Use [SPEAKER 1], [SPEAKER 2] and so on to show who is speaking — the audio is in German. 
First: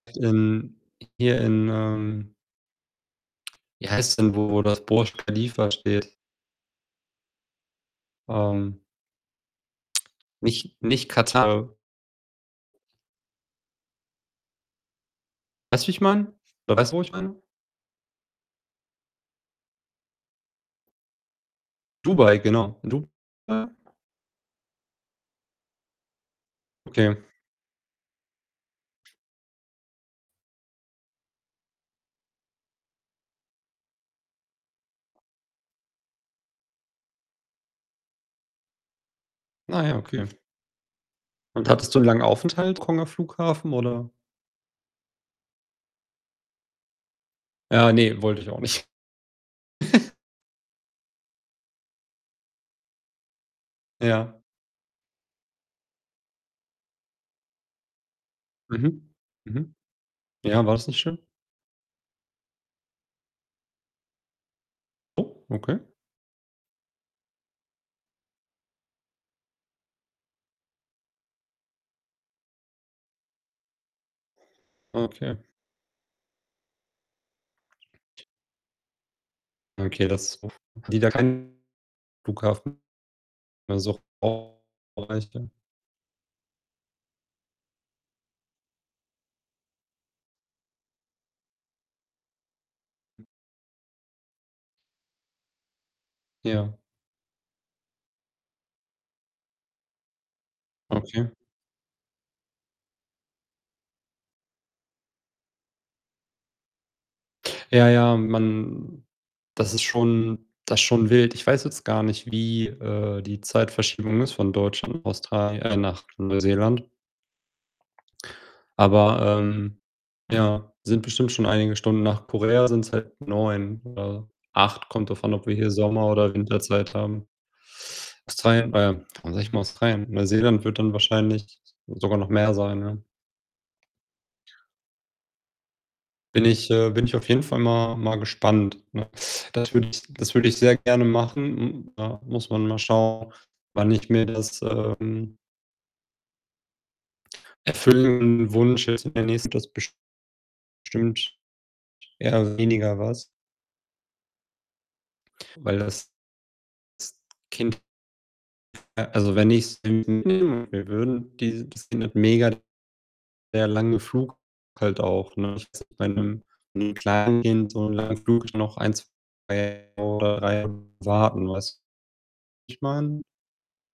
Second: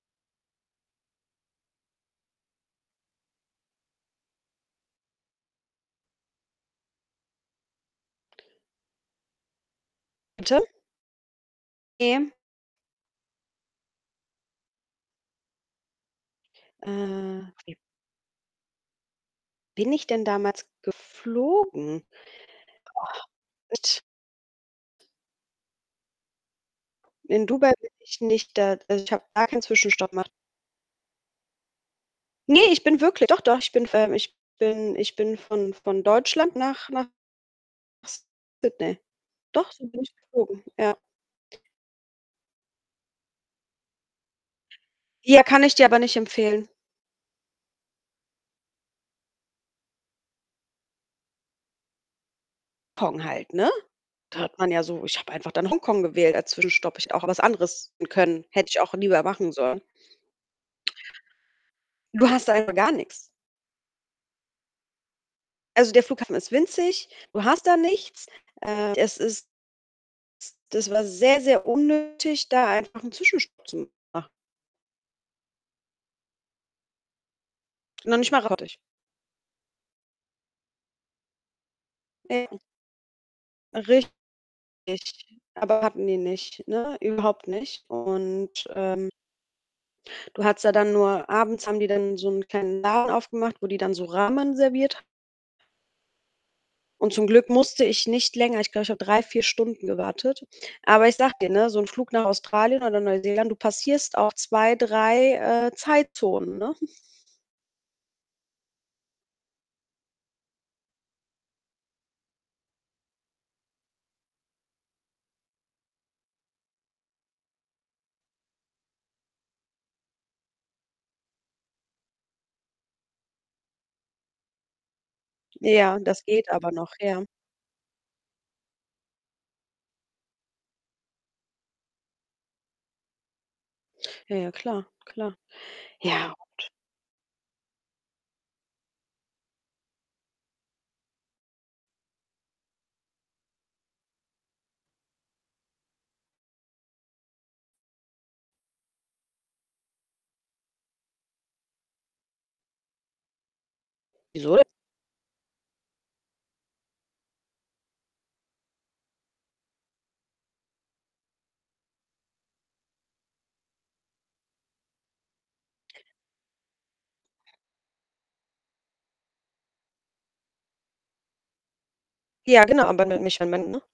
[SPEAKER 1] In hier in, ähm wie heißt denn, wo das, äh, Burj Khalifa steht? Ähm
[SPEAKER 2] Bitte?
[SPEAKER 1] nicht nicht Katar.
[SPEAKER 2] [unintelligible]
[SPEAKER 1] Weißt du, wie ich meine? Oder weißt du, wo ich
[SPEAKER 2] Äh.
[SPEAKER 1] meine?
[SPEAKER 2] [unintelligible] Bin ich denn damals geflogen?
[SPEAKER 1] Dubai, genau, in Dubai?
[SPEAKER 2] Och, äh, t
[SPEAKER 1] Okay.
[SPEAKER 2] In Dubai bin ich nicht da also, ich habe gar keinen Zwischenstopp gemacht. Ne, ich bin wirklich doch doch, ich bin v ähm, ich bin ich bin von von Deutschland nach nach Sydney. Doch,
[SPEAKER 1] Ah
[SPEAKER 2] so
[SPEAKER 1] ja,
[SPEAKER 2] bin ich
[SPEAKER 1] okay.
[SPEAKER 2] geflogen, ja.
[SPEAKER 1] Und hattest du 'n langen Aufenthalt [unintelligible] Flughafen oder?
[SPEAKER 2] Ja, kann ich dir aber nicht empfehlen.
[SPEAKER 1] Ja, ne, wollte ich auch nicht.
[SPEAKER 2] [unintelligible] Halt, ne?
[SPEAKER 1] Ja.
[SPEAKER 2] Da hat man ja so ich habe einfach dann Hongkong gewählt als Zwischenstopp, ich auch was anderes wählen können. Hätte ich auch
[SPEAKER 1] Mhm,
[SPEAKER 2] lieber machen
[SPEAKER 1] mhm.
[SPEAKER 2] sollen.
[SPEAKER 1] Ja, war's nicht schön?
[SPEAKER 2] Du hast einfach gar nix.
[SPEAKER 1] Oh, okay.
[SPEAKER 2] Also, der Flughafen ist winzig. Du hast da nichts. Äh, es ist das war sehr sehr unnötig, da einfach 'n Zwischenstopp zu machen.
[SPEAKER 1] Okay.
[SPEAKER 2] Noch nicht mal [unintelligible]
[SPEAKER 1] Okay, das [unintelligible] haben die da keinen
[SPEAKER 2] Ne.
[SPEAKER 1] Flughafen? [unintelligible] Reicht
[SPEAKER 2] Richtig,
[SPEAKER 1] ja.
[SPEAKER 2] aber hatten die nicht, ne, überhaupt nicht. Und, ähm Du hattest da dann nur abends haben die dann so 'n kleinen Laden aufgemacht, wo die dann so Ramen serviert h
[SPEAKER 1] Ja.
[SPEAKER 2] Und zum Glück musste ich nicht länger ich glaube, ich habe 3, 4 Stunden gewartet. Aber ich
[SPEAKER 1] Okay.
[SPEAKER 2] sage dir, ne, so 'n Flug nach Australien oder Neuseeland, du passierst auch 2, 3, äh, Zeitzonen, ne?
[SPEAKER 1] Ja, ja, man das ist schon das schon wild. Ich weiß jetzt gar nicht, wie, äh, die Zeitverschiebung ist von Deutschland, Australi äh, nach Neuseeland. Aber, ähm, ja, sind bestimmt schon einige Stunden. Nach Korea sind's halt 9 oder 8. Kommt drauf an, ob wir hier
[SPEAKER 2] Ja,
[SPEAKER 1] Sommer
[SPEAKER 2] das
[SPEAKER 1] oder
[SPEAKER 2] geht aber noch,
[SPEAKER 1] Winterzeit
[SPEAKER 2] ja.
[SPEAKER 1] haben. Australien äh, warum sage ich immer Australien? Neuseeland wird dann wahrscheinlich sogar noch mehr sein, ja.
[SPEAKER 2] Ja, ja, klar, klar. Ja,
[SPEAKER 1] Bin
[SPEAKER 2] gut.
[SPEAKER 1] ich äh, bin ich auf jeden Fall mal mal gespannt, ne? Das würde ich das würde ich sehr gerne machen. Hm, da muss man mal schauen, wann ich mir das, ähm erfüllen Wunsch jetzt in der nächsten [unintelligible] das bestimmt eher weniger was.
[SPEAKER 2] Wieso?
[SPEAKER 1] Weil das Kind äh, also, wenn ich's [unintelligible] würden, die das sind halt mega der lange Flug halt auch, ne? Ich weiß nicht, bei 'nem Kleinkind, so 'n langen Flug noch 1, 2 oder 3 [unintelligible] warten, weißt
[SPEAKER 2] Ja,
[SPEAKER 1] wie ich
[SPEAKER 2] genau, aber ni
[SPEAKER 1] meine?
[SPEAKER 2] nicht wenn man ne?